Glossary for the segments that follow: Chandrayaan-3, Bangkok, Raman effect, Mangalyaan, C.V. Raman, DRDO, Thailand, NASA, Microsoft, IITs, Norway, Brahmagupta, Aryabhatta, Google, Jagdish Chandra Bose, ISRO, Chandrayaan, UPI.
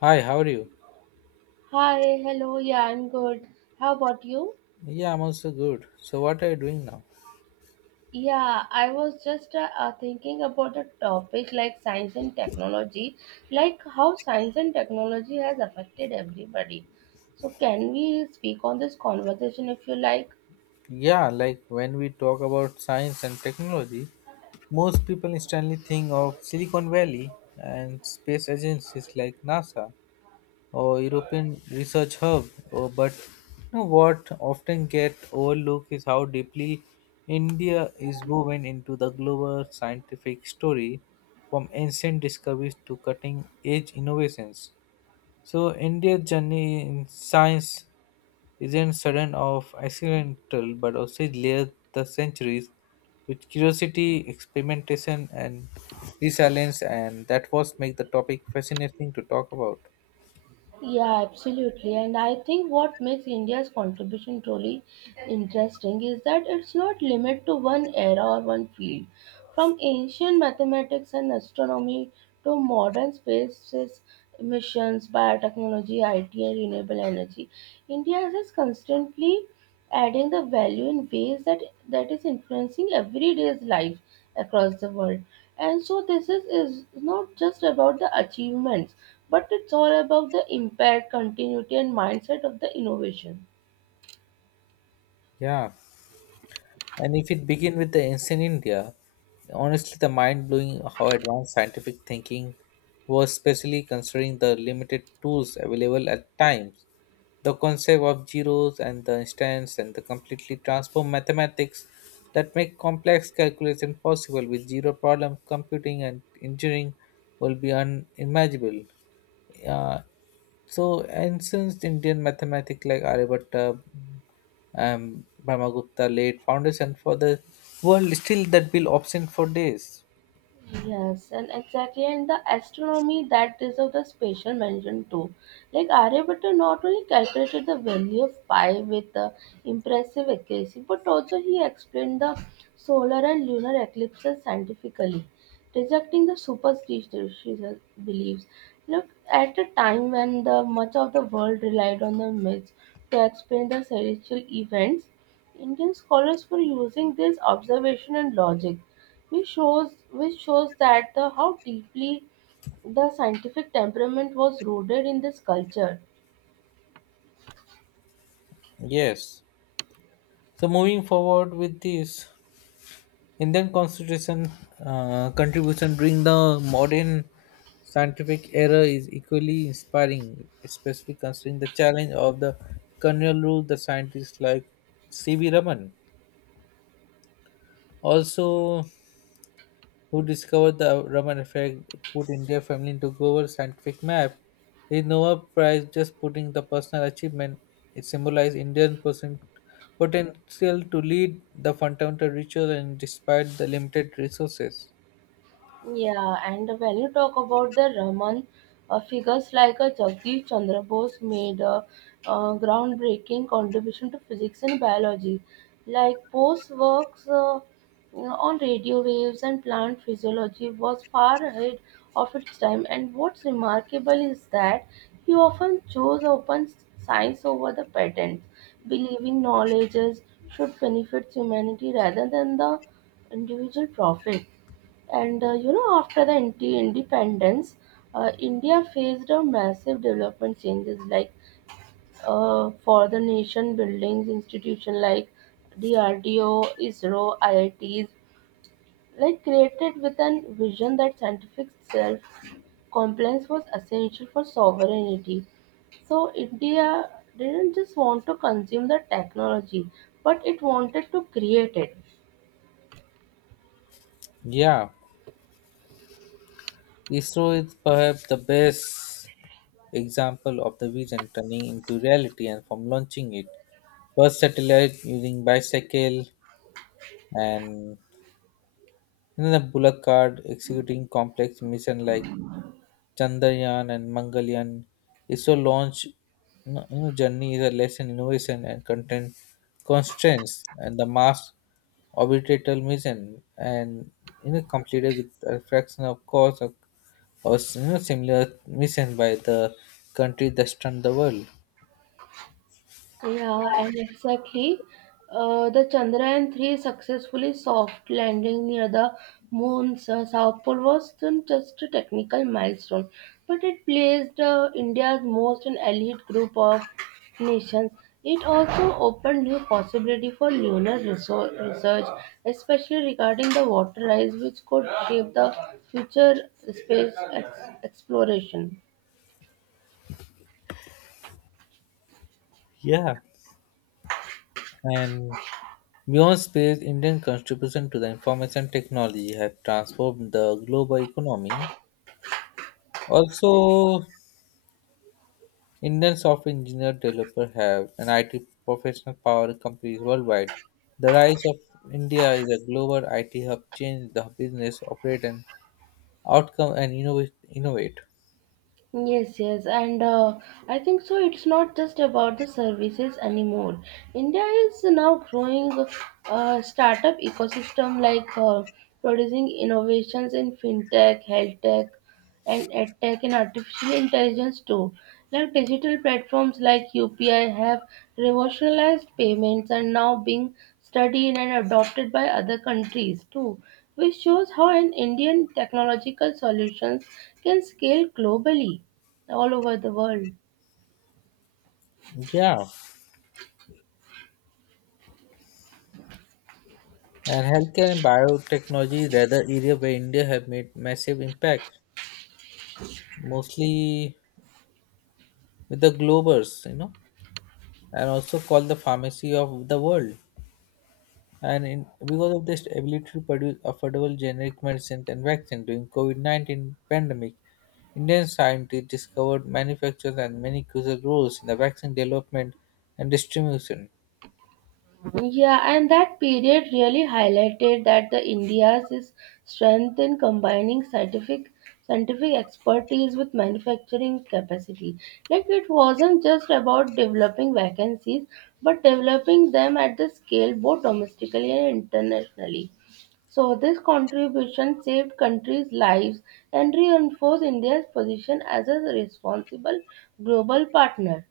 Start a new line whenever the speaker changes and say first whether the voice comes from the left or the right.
left: Hi, how are you?
right: Hi, hello. Yeah, I'm good. How about you?
left: Yeah, I'm also good. So, what are you doing now?
right: Yeah, I was just thinking about a topic like science and technology, like how science and technology has affected everybody. So, can we speak on this conversation if you like?
left: Yeah, like when we talk about science and technology, most people instantly think of Silicon Valley and space agencies like NASA or European Research Hub. Or, but you know what often get overlooked is how deeply India is woven into the global scientific story, from ancient discoveries to cutting edge innovations. So India's journey in science isn't sudden or accidental, but also layers the centuries with curiosity, experimentation, and resilience, and that was make the topic fascinating to talk about.
right: Yeah, absolutely. And I think what makes India's contribution truly interesting is that it's not limited to one era or one field. From ancient mathematics and astronomy to modern spaces missions, biotechnology, IT, and renewable energy, India is constantly adding the value in ways that is influencing everyday's life across the world. And so this is not just about the achievements, but it's all about the impact, continuity, and mindset of the innovation.
left: Yeah, and if it begin with the ancient India, honestly, the mind blowing how advanced scientific thinking was, especially considering the limited tools available at times. The concept of zeros and the instants and the completely transform mathematics that make complex calculation possible with zero problem computing and engineering will be unimaginable. Uh, so, ancient Indian mathematics like Aryabhatta, Brahmagupta laid foundation for the world still that will absent for days.
right: Yes, and exactly, and the astronomy that deserves a special mention too. Like Aryabhatta not only calculated the value of pi with impressive accuracy, but also he explained the solar and lunar eclipses scientifically, rejecting the superstitious beliefs. Look, at a time when the much of the world relied on the myths to explain the celestial events, Indian scholars were using this observation and logic which shows that the, how deeply the scientific temperament was rooted in this culture.
left: Yes. So moving forward with this. Indian constitution contribution during the modern scientific era is equally inspiring, especially considering the challenge of the colonial rule. The scientists like C.V. Raman, also who discovered the Raman effect, put India family into global scientific map. The Nobel Prize just putting the personal achievement. It symbolized Indian person potential to lead the fundamental ritual and despite the limited resources.
right: Yeah, and when you talk about the Raman, figures like Jagdish Chandra Bose made a groundbreaking contribution to physics and biology. Like Bose's works on radio waves and plant physiology was far ahead of its time. And what's remarkable is that he often chose open science over the patents, believing knowledges should benefit humanity rather than the individual profit. And after the independence, India faced a massive development changes like for the nation buildings, institution like DRDO, ISRO, IITs, like created with an vision that scientific self compliance was essential for sovereignty. So India didn't just want to consume the technology, but it wanted to create it.
left: Yeah. ISRO is perhaps the best example of the vision turning into reality and from launching it. First satellite using bicycle and another bullock card executing complex mission like Chandrayaan and Mangalyaan is so launch journey is a lesson innovation and content constraints and the Mars orbital mission and completed with a fraction of cost of, or similar mission by the country that stunned the world.
right: Yeah, and exactly. The Chandrayaan-3 successfully soft landing near the moon's south pole wasn't just a technical milestone, but it placed India's most an elite group of nations. It also opened new possibility for lunar research, especially regarding the water ice, which could shape the future space exploration.
left: Yeah. And beyond space, Indian contribution to the information technology have transformed the global economy. Also, Indian software engineer developers have an IT professional power companies worldwide. The rise of India is a global IT hub changed the business operate and outcome and innovate.
right: Yes, yes, and I think so. It's not just about the services anymore. India is now growing startup ecosystem like producing innovations in fintech, health tech, and edtech and artificial intelligence too. Like digital platforms like UPI have revolutionized payments and now being studied and adopted by other countries too, which shows how an Indian technological solutions can scale globally all over the world.
left: Yeah. And healthcare and biotechnology is other area where India have made massive impact, mostly with the globers, and also called the pharmacy of the world, and in, because of this ability to produce affordable generic medicines and vaccines during COVID-19 pandemic, Indian scientists discovered, manufactured, and many crucial roles in the vaccine development and distribution.
right: Yeah, and that period really highlighted that the India's is strength in combining scientific expertise with manufacturing capacity. Like it wasn't just about developing vacancies, but developing them at the scale both domestically and internationally. So this contribution saved countries' lives and reinforced India's position as a responsible global partner.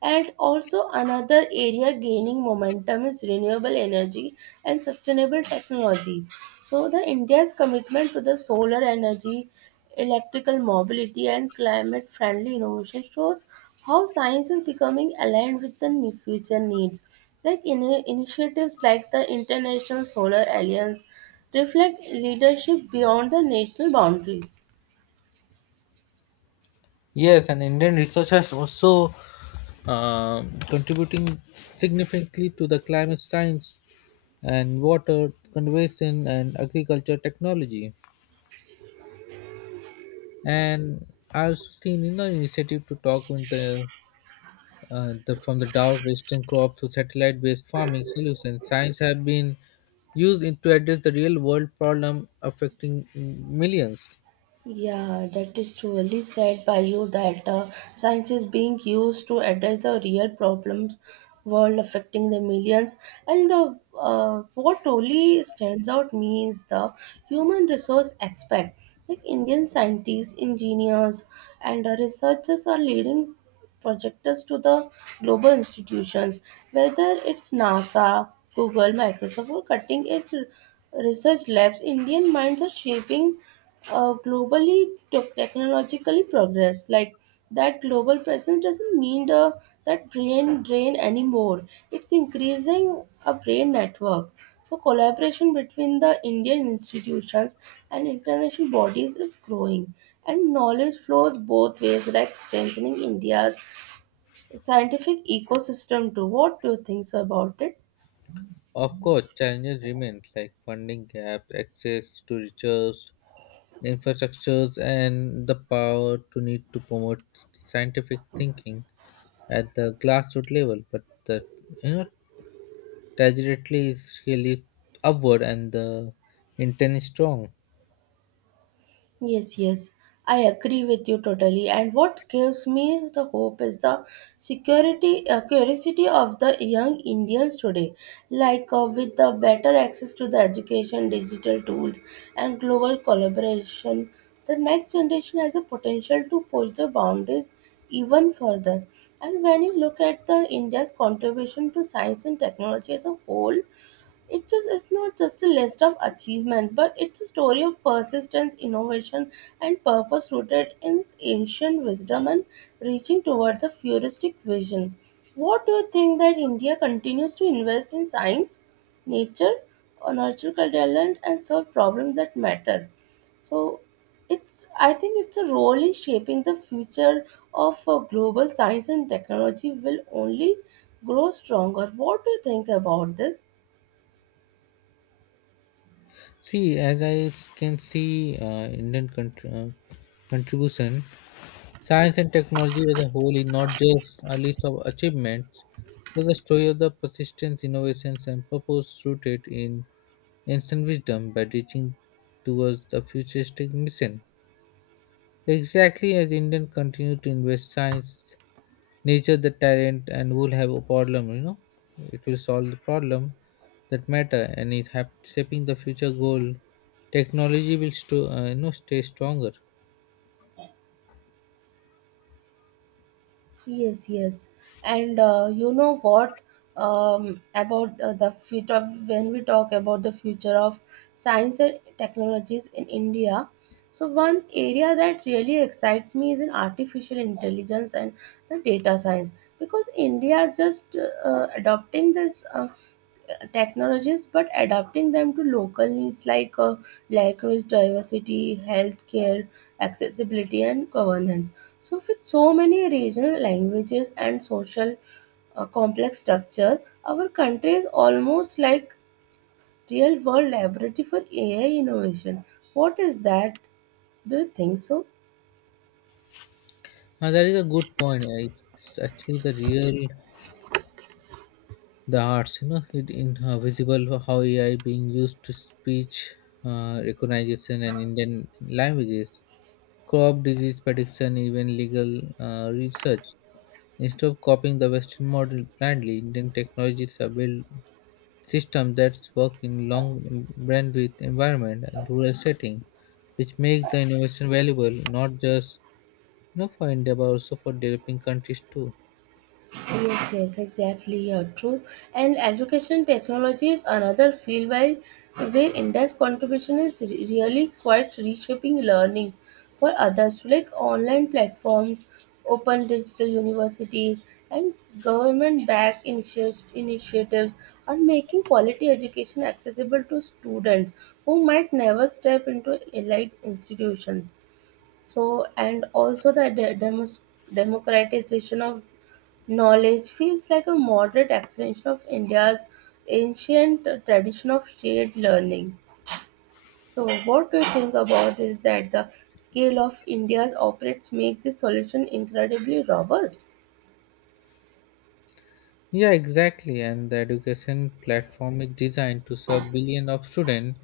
right: And also another area gaining momentum is renewable energy and sustainable technology. So the India's commitment to the solar energy, electrical mobility and climate friendly innovation shows how science is becoming aligned with the future needs. Like initiatives like the International Solar Alliance reflect leadership beyond the national boundaries.
left: Yes, and Indian research has also contributing significantly to the climate science and water conservation and agriculture technology. And I've seen initiative to talk with the from the drought-resistant crop to satellite-based farming solutions. Science have been used in, to address the real-world problem affecting millions.
right: Yeah, that is truly said by you that science is being used to address the real problems world affecting the millions. And what really stands out me is the human resource aspect. Like Indian scientists, engineers, and researchers are leading projectors to the global institutions, whether it's NASA, Google, Microsoft, or cutting edge research labs. Indian minds are shaping globally technologically progress like that global presence doesn't mean the that brain drain anymore, it's increasing a brain network. So collaboration between the Indian institutions and international bodies is growing and knowledge flows both ways, like strengthening India's scientific ecosystem too. What do you think so about it?
left: Of course, challenges remain like funding gap, access to research, infrastructures, and the power to need to promote scientific thinking at the grassroots level. But the you know trajectory is really upward, and the intent is strong.
right: Yes, yes, I agree with you totally. And what gives me the hope is the security curiosity of the young Indians today. Like with the better access to the education, digital tools, and global collaboration, the next generation has a potential to push the boundaries even further. And when you look at the India's contribution to science and technology as a whole, it's not just a list of achievement, but it's a story of persistence, innovation, and purpose rooted in ancient wisdom and reaching toward the futuristic vision. What do you think that India continues to invest in science, nature, or natural talent and solve problems that matter? So it's I think it's a role in shaping the future of global science and technology will only grow stronger. What do you think about this?
left: See, as I can see, Indian contribution, science and technology as a whole is not just a list of achievements, but the story of the persistence, innovations, and purpose rooted in ancient wisdom by reaching towards the futuristic mission. Exactly as Indian continue to invest science nature the talent and will have a problem it will solve the problem that matter and it have shaping the future goal technology will sto, you know stay stronger.
right: Yes, yes. And you know what about the future, when we talk about the future of science and technologies in India. So one area that really excites me is in artificial intelligence and the data science because India is just adopting this technologies but adapting them to local needs like language diversity, healthcare accessibility and governance. So with so many regional languages and social complex structure, our country is almost like real world laboratory for AI innovation. What is that, do you think so?
left: That is a good point. It's actually the real the arts it in visible how ai being used to speech recognition and indian languages crop disease prediction even legal research instead of copying the western model blindly indian technologies are built systems that work in long bandwidth environment and rural setting, which make the innovation valuable not just for India but also for developing countries too.
right: Yes, yes, exactly. You're true. And education technology is another field where India's contribution is really quite reshaping learning for others, like online platforms, open digital universities, and government-backed initiatives are making quality education accessible to students who might never step into elite institutions. So, and also the democratization of knowledge feels like a moderate extension of India's ancient tradition of shared learning. So, what we think about is that the scale of India's operates make this solution incredibly robust.
left: Yeah, exactly. And the education platform is designed to serve billions of students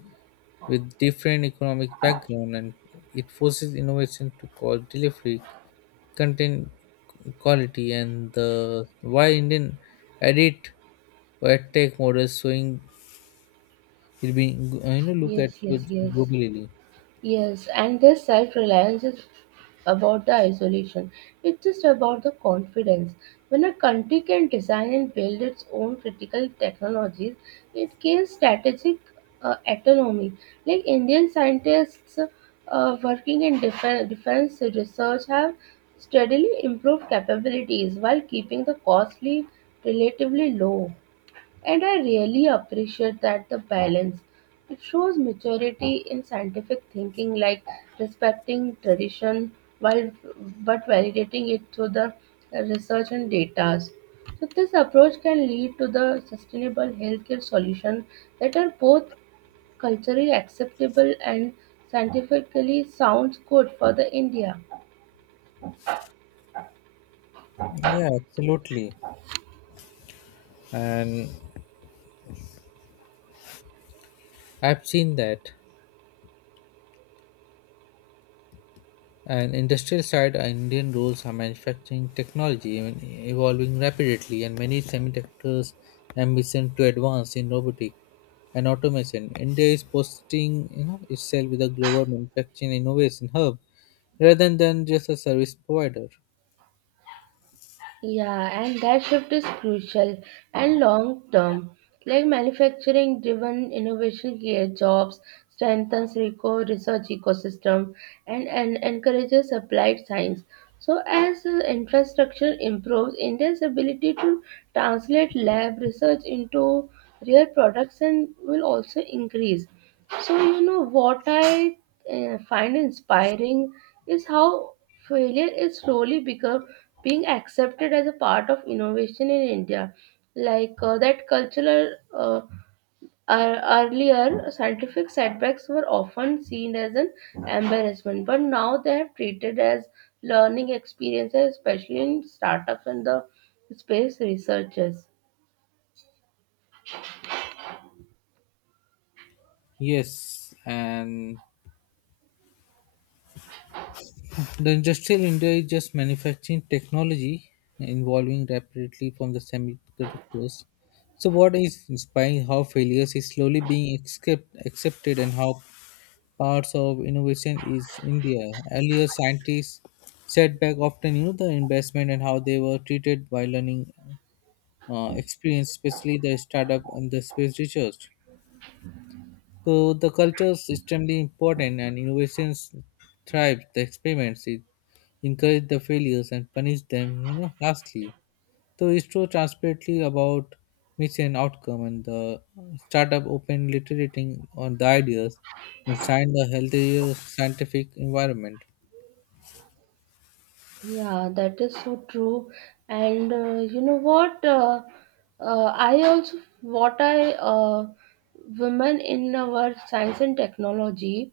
left: with different economic background, and it forces innovation to cause delivery, content quality, and the why Indian edit or tech models showing it'll be look at
right: Yes, yes,
left: it
right: yes.
left: globally.
right: Yes, and this self reliance is about the isolation. It's just about the confidence. When a country can design and build its own critical technologies, it gains strategic autonomy. Like Indian scientists working in defense research have steadily improved capabilities while keeping the costly relatively low. And I really appreciate that the balance. It shows maturity in scientific thinking, like respecting tradition while but validating it through the research and data. So this approach can lead to the sustainable healthcare solution that are both culturally acceptable and scientifically sounds good for the India.
left: Yeah, absolutely. And I've seen that. And industrial side, Indian roles are manufacturing technology evolving rapidly, and many semiconductors ambition to advance in robotic and automation. India is posting itself with a global manufacturing innovation hub rather than just a service provider.
right: Yeah, and that shift is crucial and long term. Like manufacturing driven innovation creates jobs, strengthens RICO research ecosystem, and encourages applied science. So, as infrastructure improves, India's ability to translate lab research into real products and will also increase. So, what I find inspiring is how failure is slowly become being accepted as a part of innovation in India. Like that cultural, earlier scientific setbacks were often seen as an embarrassment, but now they have treated as learning experiences, especially in startups and the space researchers.
left: Yes, and the industrial India is just manufacturing technology involving rapidly from the semiconductors. So, what is inspiring how failures is slowly being accepted and how parts of innovation is India. Earlier, scientists setback often knew the investment and how they were treated by learning experience, especially the startup and the space research. So, the culture is extremely important and innovations thrive. The experiments is encourage the failures and punish them, harshly. So it's so transparently about mission and outcome and the startup open literating on the ideas and find a healthier scientific environment.
right: Yeah, that is so true. And you know what? I also, what I, women in our science and technology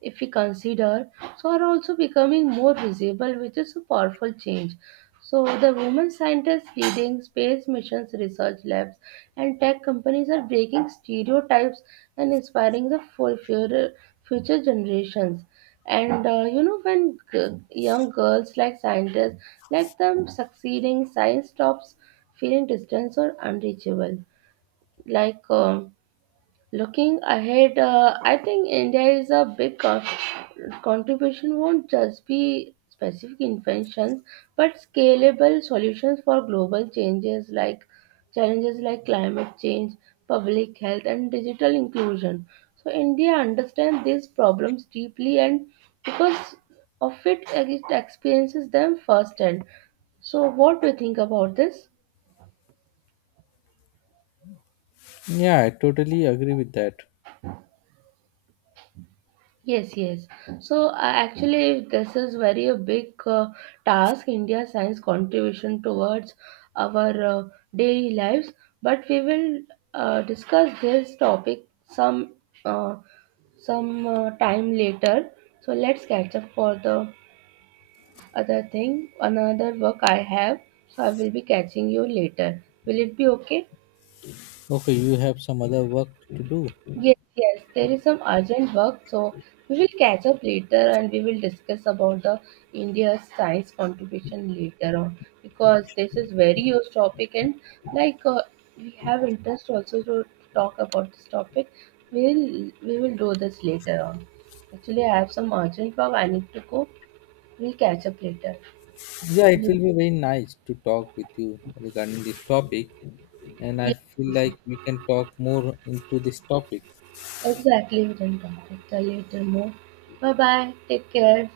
right: if we consider, so are also becoming more visible, which is a powerful change. So the women scientists leading space missions, research labs, and tech companies are breaking stereotypes and inspiring the future generations. And when young girls like scientists like them succeeding, science stops feeling distant or unreachable. Like. um Looking ahead, I think India is a big contribution won't just be specific inventions, but scalable solutions for global changes like challenges like climate change, public health, and digital inclusion. So India understands these problems deeply, and because of it, it experiences them firsthand. So, what do you think about this?
left: Yeah, I totally agree with that.
right: Yes, yes. So actually, this is very a big task. India science contribution towards our daily lives. But we will discuss this topic uh, some time later. So let's catch up for the other thing, another work I have. So I will be catching you later. Will it be okay?
left: Okay, you have some other work to do.
right: Yes, yes, there is some urgent work, so we will catch up later and we will discuss about the India's science contribution later on because this is very huge topic and like we have interest also to talk about this topic. We will do this later on. Actually, I have some urgent work. I need to go. We'll catch up later.
left: Yeah, it will
right: We'll-
left: be very nice to talk with you regarding this topic, and I
right: Yeah,
left: feel like we can talk more into this topic.
right: exactly. We can talk later, later more. Bye bye. Take care.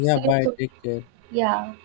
left: Yeah,
right: See you
left: bye.
right: soon.
left: Take care.
right: Yeah.